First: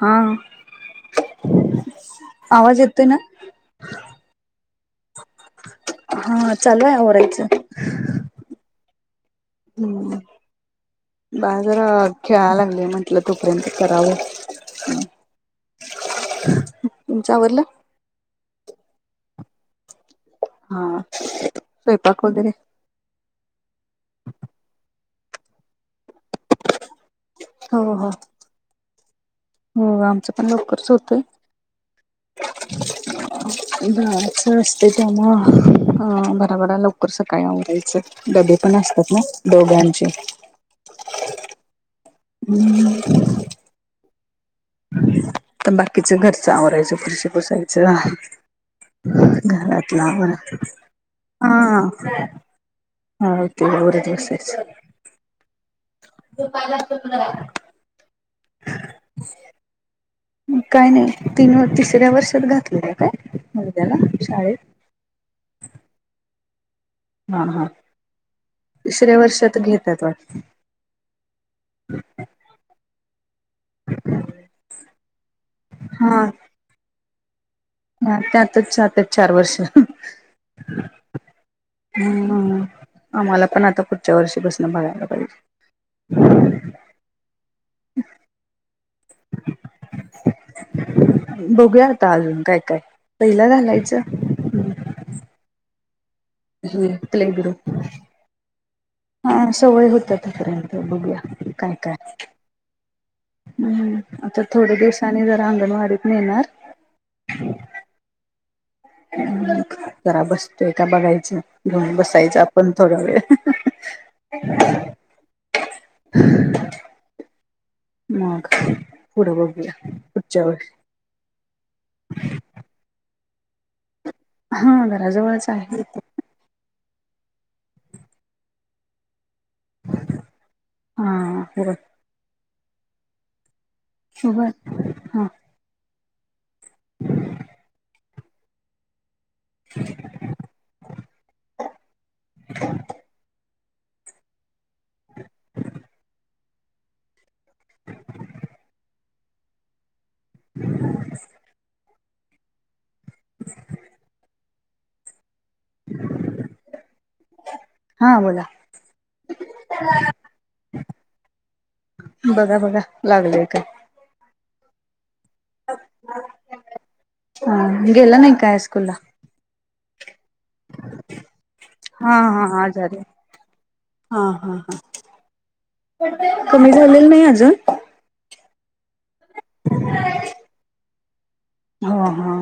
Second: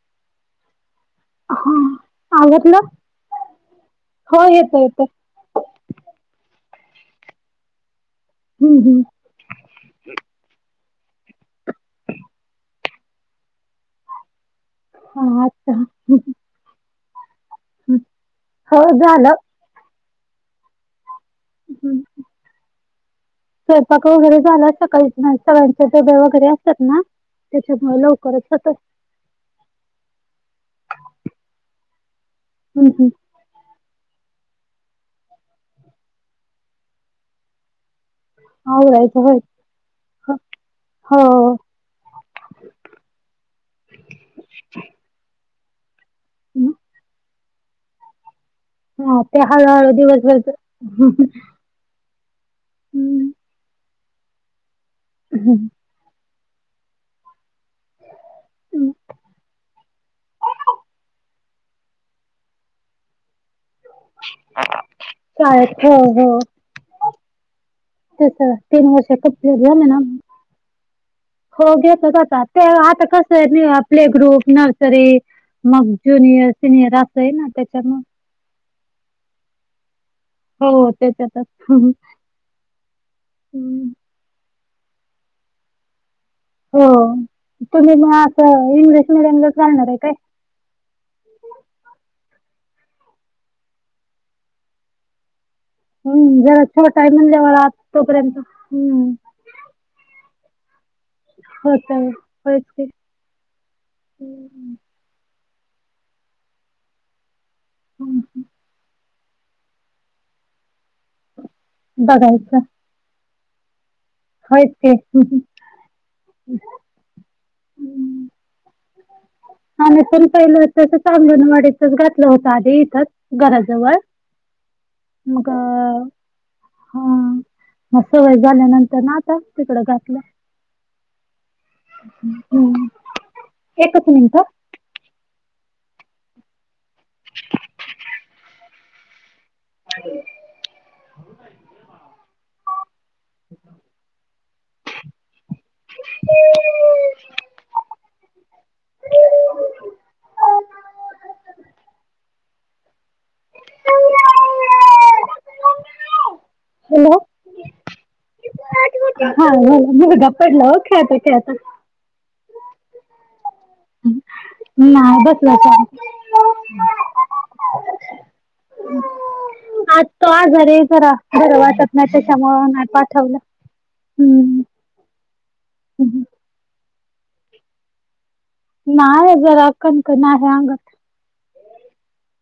हा हा आवाज आवरलं येतोय ना हो येतं येतं हा चालूयेआवरायचं ह हम् हम् ह बाजार खेळायला लागले म्हंटलं तोपर्यंत करावं हा अच्छा तुमच आवरलं हो झालं हा हं. स्वयंपाक वैगेरे स्वयंपाक वगैरे झाला सकाळी सगळ्यांच्या डब्या वगैरे असतात ना हो त्याच्यामुळे हो लवकरच होत हो आमचं पण लवकरच होतय हम् हम् बह असते त्यामुळं बराभरा लवकर सकाळी आवरायचं डबे पण असतात आवरायचं ना होय दोघांचे हो हम्म तर बाकीचं घरचं आवरायचं खुरशी बसायचं हा ते हळू हळू दिवसभरच ह ते र दिवसच हम्म त पाय जास्त काय नाही तीन तिसऱ्या वर्षात घातलेल्या काय मृद्याला शाळेत शळेत हो हो हा हा त तीन तिसऱ्या वर्षकअप वर्षात ना घेतात वाटत हो घेत आता ते आता कस आहे प्ले ग्रुप नर्सरी मग हा ज्युनियर सिनियर असय ना त्याच्या आणि त्यातच चात्यात चार वर्ष हो तेच आच हम्म आम्हाला पण आता पुडच्या वर्षी पसन बघायला पाहिजे हो तुमी म असं इंग्लिश मिीडियमला चालणार आहे काय बगुया आता अजून काय काय पइला घालायचं हम्म जा हे क्लेगर हं, हा सवय होत तपर्यंत बघूया काय काय होतंय. होयच की. हम् आता हं, थोडे दिवस आणि जरा अंगणवाडीत येेणार हम्म जरा बसतोय का बगायचं घेऊन बसायचं बघायचं. आपण थोडा वेळ हो तेच की मग पुढं बघूया [unintelligible] पुढच्या वेळेस त चांगून वाडीतच घातलं होत आधी इथच घराजवळ हा घराजवळच मग आहे अ हा म सवय झाल्यानंतर ना आता तिकड घातलं हा बर हम एकच मिनिट बर हा [inaudible] [inaudible] [unintelligible] [unintelligible] [unintelligible] हॅलो [unintelligible] [unintelligible] हॅलो हा बोला हा मुलगा पडला ओ खेळता खेळता बगा बगा लागलय काय नाही बस बच हा गेला नाही काय स्कूल ला आ तो आजारसरा घर वाटत नाही हा हा त्याच्यामुळे आजारी पाठवलं हा हा हम् हा कमी झालेल नाइ अजून नाइ ओ जरा कणकण आहे अंगात आ हा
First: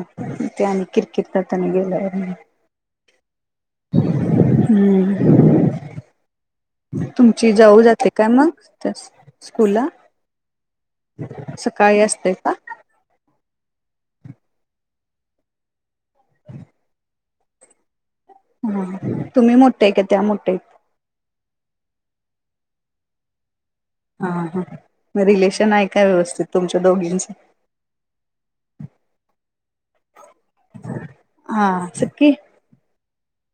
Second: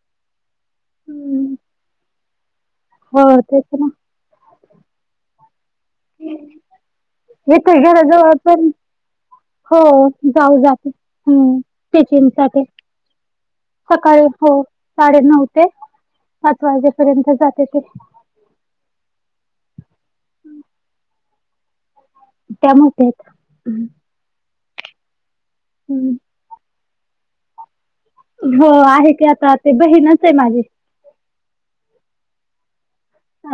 ते आणि किरकेट हम्म करताना गेलं हो ते हम्म तुमची हे तर जाऊ जाते काय घराजवळ मग आपण त्या स्कूल हो ला जाऊ जाते हम्म सकाळी असते का चेकिंगसाटी सकाळी हो साडे नऊ ते पाच वाजेपर्यंत जाते ते हा तुमी मोटेय का त्या मोटयायत टमाटो हा हा मग रिलेशन आये का हम्म. व्यवस्थित तुमच्या दोघींच हो आहे की आता ते बहीणच आय माजी हा सुकी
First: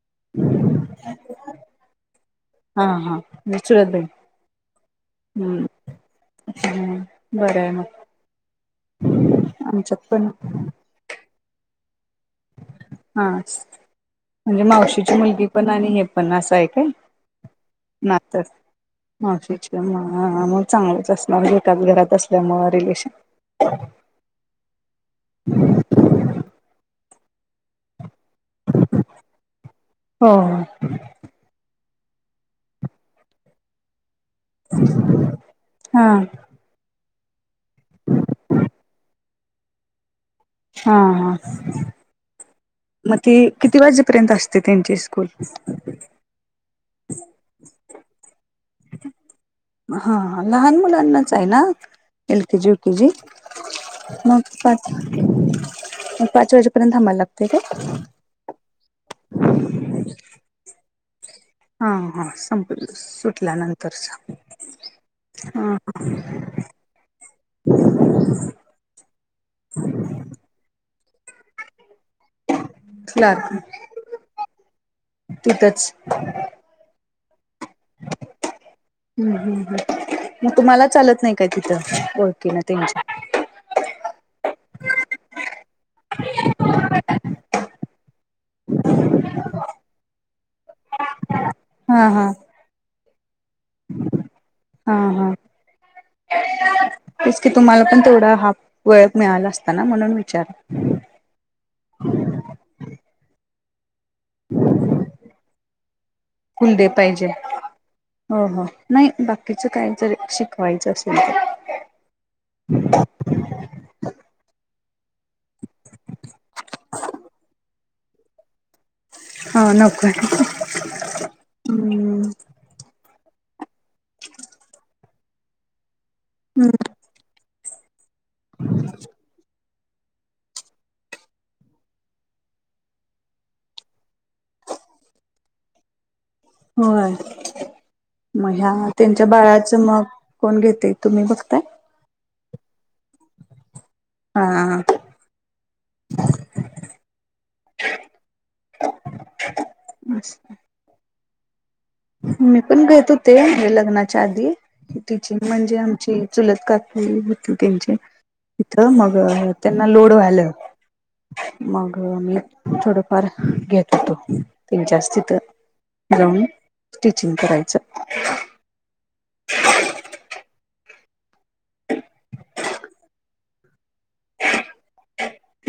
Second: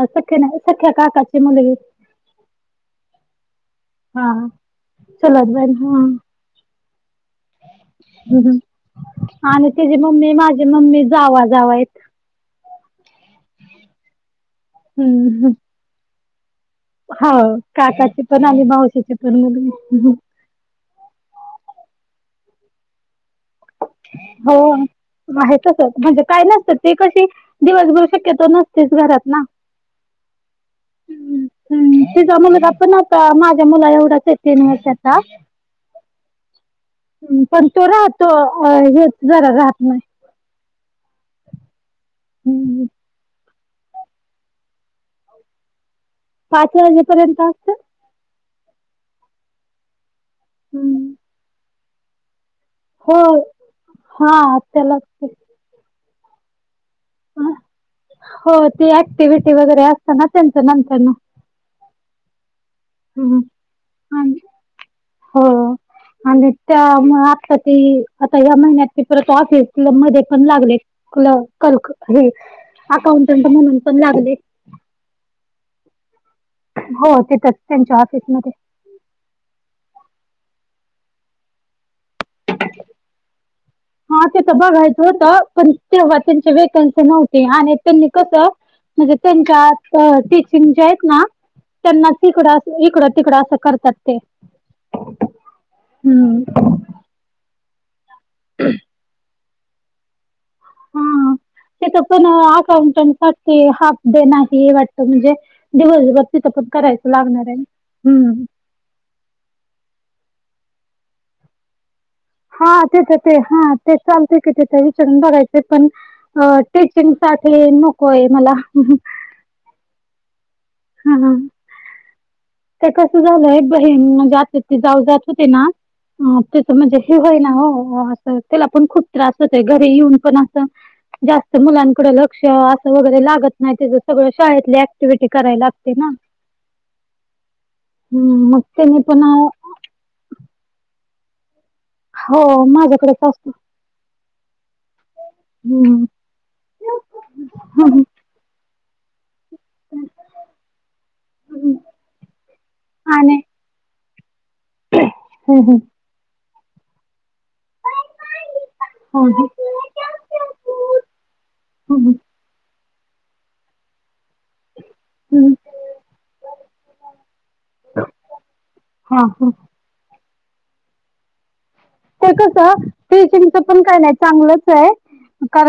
अ सख्या नाही सख्या काकाची मुलगी हा हा [unintelligible] [unintelligible] ह हम्म बरं आहे मग आणि ते जे आमच्यात म पण मे मा मम्मी जावा जावायत हा म्हणजे मावशीची मुलगी पण आणि हे पण असं आहे काय होा काकाचे नातं पण आ मावशीचे पण मग चांगलच असणार एच घरात असल्यामुं रिलेशन हो आहेस म्हणजे काय नसतं ते क दिवसभ शक्यतो नसतेच घरात ना हो ह् हम तिचा मुलगा पण आता माझ्या मुला एवढाचच तनस आता हा हा पण तो राह तो हे जरा राहात नाही हा हा हम् मग ते किती वाजेपर्यंत असते त्यांचे स्कूल पाच वाजेपर्यंत असत हा लहान मुलांनाच आहे ना एल केजी क ज हो हा मकी पा त्याला ते- मग पाच वाजेपर्यंत हमायला लागतय का हो तेी ऍक्टिव्हटी वगैरे असतना त्यांच नंतर ना हा हा संपलं हम्म. सुटल्यानंतर आणि- हो आणि त्या आता ती आता या महिन्यात ते परत ऑफिस तु मध्ये पण लागले तुला क अकाउंटंट म्हणून पण लागले तथंच हो तेथच त्यांच्या ऑफिसमध्येध्ये ह मग तुम्हाला चालत नाही काय तिथं ओके ना थँकच्यू हा ते तर बघायचं होतं पण तेव्हा त्यांचे वेकस नव्हते आणि त्यांनी कस म्हणजे त्यांच्या टीचिंग जे आहेत ना हा त्यांना हा तिकडं इकडं तिकडं असं कर सते हा हम्म ते की तुम्हाला पण तेथोडा हा वेळ मिळाला असताना म्हणून विचार हा तेथ पण अकाउंटंसाठी हा दे नाही वाटतं म्हणजे दिवसभबतीथं पण फुल डे करायचं पाहिजे लागणार आहे हम् हो हो नाही बाकीच काय जर शिकवायचं असेल तर हा तेच ते हा तेच चालते किथ बराय पण टीचिंग साठी नकोय मला हा नक हम् तर कसं झालंय बहीण जात ते जाऊ जात होते ना अ त्याच हम्म म्हणजे हे होय ना हो असं त्याला पण खूप त्रास होतय घरी येऊन पण असं जास्त मुलांकडे लक्ष असं वगैरे लागत नाही त्या सगळ शाळेतले ऍक्टिव्हटी करायला लागते ना होय मग हम्म ह्या त्यानी त्यांच्या पण बाळात मग कोण घेते तुम्ही बघताय हो माझ्याकडेच असत हा हम्म ह ह हम् मी पण घेत होते म्हणजे लग्नाच्या आधी टीचिंग हम्म म्हणजे हम्म. आमची चुलत काकी होती त्यांचे तिथ मग हम्म हम्म. त्यांना लोड व्हालं मग हम्म मी थोडंफार घेत होतो तनच्या हम्म. तिथं जाऊन स्टिचिंग करायचं हा हा ते कस टूचिंगच पण काय नाही चांगलंच आहे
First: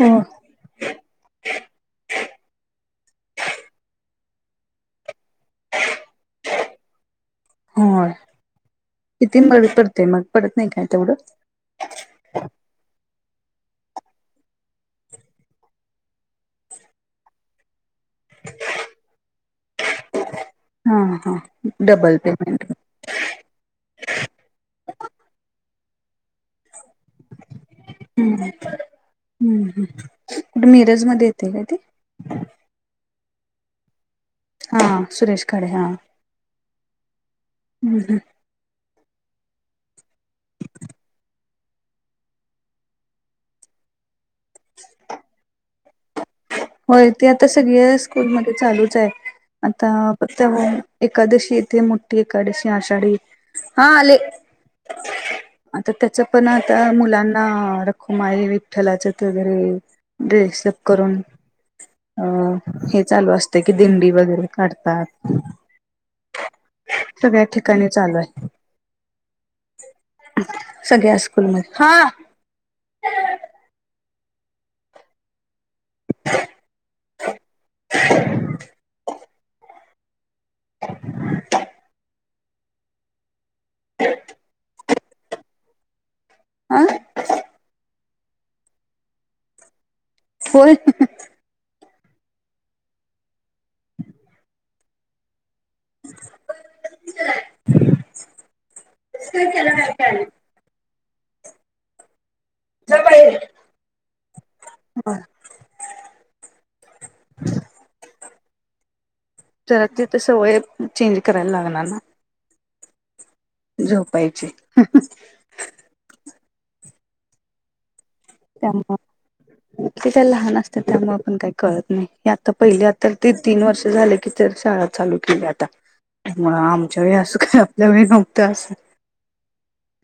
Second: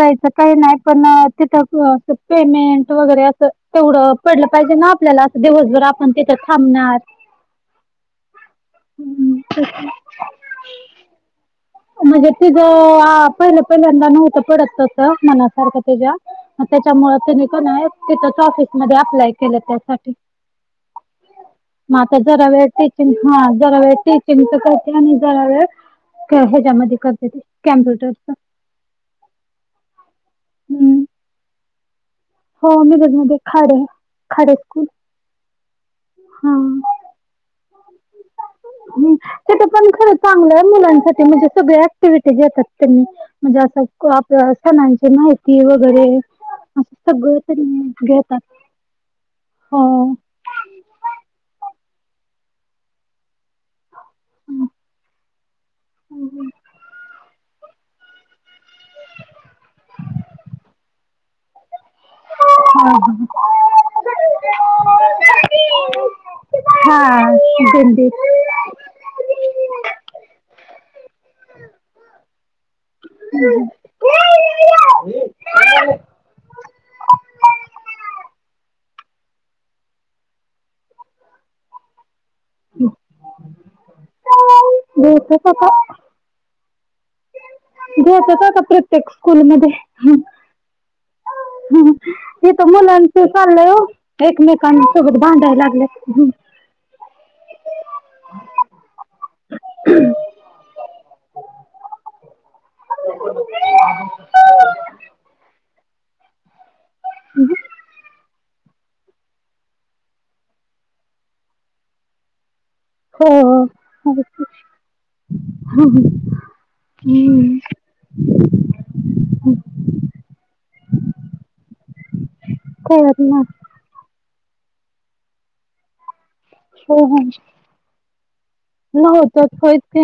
हो काही नाही पण तिथं पेमेंट वगैरे असं तेवढं पडलं पाहिजे ना आपल्याला दिवसभर आपण तिथं थांबणार हो किती वेळ पडते मग पडत नाही काय तेवढं म्हणजे तिझं पहिलं पहिल्यांदा नव्हतं पडत त मनासारखं तिच्या त्याच्यामुळे तिने की नाही तिथच ऑफिसमध्ये अप्लाय केलं त्यासाठी हा हा मग डबल आता जरा पेमेंट वेळ टीचिंग हा जरा वेळ टीचिंगच करते आणि जरा वेळ ह्याच्यामध्ये करते कॅम्प हम्म हम्म कुठे हम्म मिरज मध्ये येते काय ते हो मिरजमध्ये खाडे खाडे स्कूल हा सुरेश खाडे हा हम् हम ह् तिथं पण खर चांगलं मुलांसाठी म्हणजे सगळ्या ऍक्टिविटीघेतात त्यांनी म्हणजे असं आप सणांची माहिती वगैरे होय ते सगळं आता त्यांनी सगळ्या घेतात स्कूलमध्ये चालूच आहे आता हो तर एकादशी येते मोठी एकादशी आषाढी हा आले आता त्याच पण आता मुलांना. रखुमाई विठ्ठलाच वगैरे ड्रेसअप करून अं हा हे चालू असते की दिंडी वगैरे काढतात हा हा सगळ्या ठिकाणी दिंडी चालू आहे सगळ्या स्कूलमध्ये हा हम्म! घेतच [inaudible] [inaudible] हम. [unintelligible] ह घेतात आता प्रत्येक स्कूलमध्ये. होय. ह तिथ मुलांच चाललंय एकमेकां सोबत भांडायला लागले. [unintelligible] [inaudible] बर! [inaudible] जरा तीत सवयहाय चेंज करायला लागणार ना. हो हो. झोपायची. ह हम्म! त्यामुळ तिथे लहान असतात त्यामुळे पण काही कळत नाही. हे आता पहिल्या आता कळत ते ना तीन वर्ष झाले की तर शाळा चालू केल्या आता. म हो आमच्या वेळी हो असं काय आपल्या वेळी नव्हतं अस. नव्हतच होयच ते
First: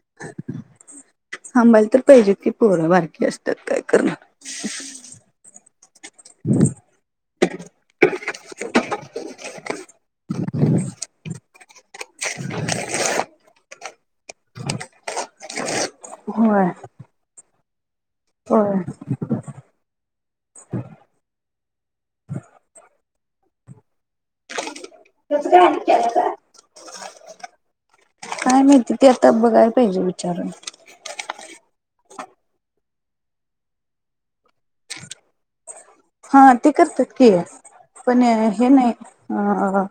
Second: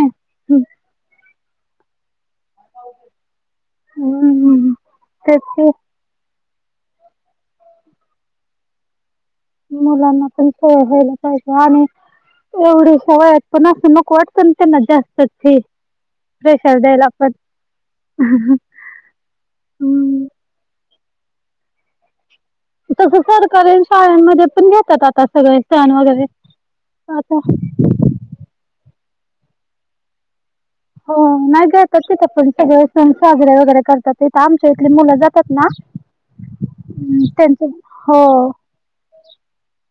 थांबायला तर पाहिजे की पोरं बा असतात काय करणार. हम्म. तेच की [inaudible] मुलांना पण सवय व्हायला पाहिजे आणि एवढ सवय हाय पण असं नको वाटत नं त्यांना जास्तच हे. होय प्रेशर द्यायला पण होय हम. तसं सरकारेल. शाळांमध्ये पण घेतात आता सगळे सण वगैरे. [unintelligible] काय माहित ते आता बघायला पाहिजे विचारून. हो नाही जातात तिथं पण सगळे सण साजरे वगैरे करतात, तिथ आमच्या इथली मुलं जातात ना. हां ते करतात अं, की त्यांचे हो पण हे नाही. अ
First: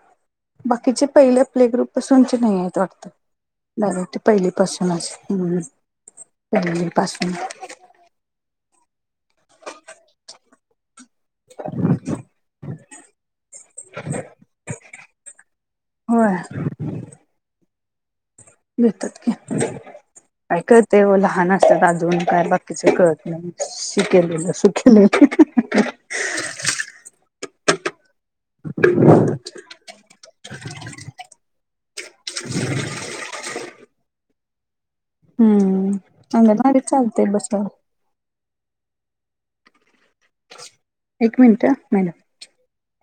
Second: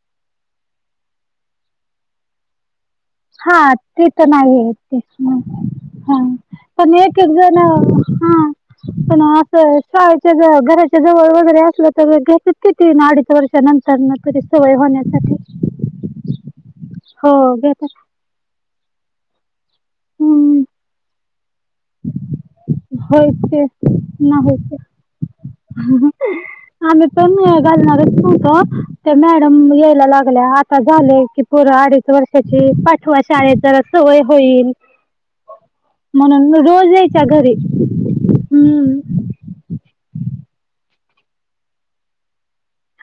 बाकीचे पहिल्या प्ले ग्रुप पासूनचे नाही आहेत वाटत. हां ते तर नाही ते हम्म हां पहिली पण एक पासून एक जण. हां पण असं शाळेच्या घरा च्या जवळ वगैरे असलं तर घतेति तीन अडीच वर्ष नंतर न तरी सवय होण्यासाठी. होय. हो घेतात. घेतात की, काय हम्म, कळत व लहान असतात अजून काय बघ बाकीच कळत होय नाही ते शी नाही केलेलं होय सु कलेल. आम्ही पण घालणारचं नव्हतो, ते मॅडम यायला लाग ल्या आता झालं की पोरं अडीच वर्षाची पाठवा शाळेत जरा सवय होईल. [inaudible] म्हणून अंगणवाडीत रोज यायच्या चालतंय घरी, बसवायला. हम्म! एक मिनिटं मॅडम.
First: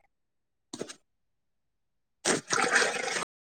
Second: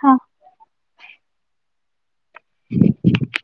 हां. [inaudible]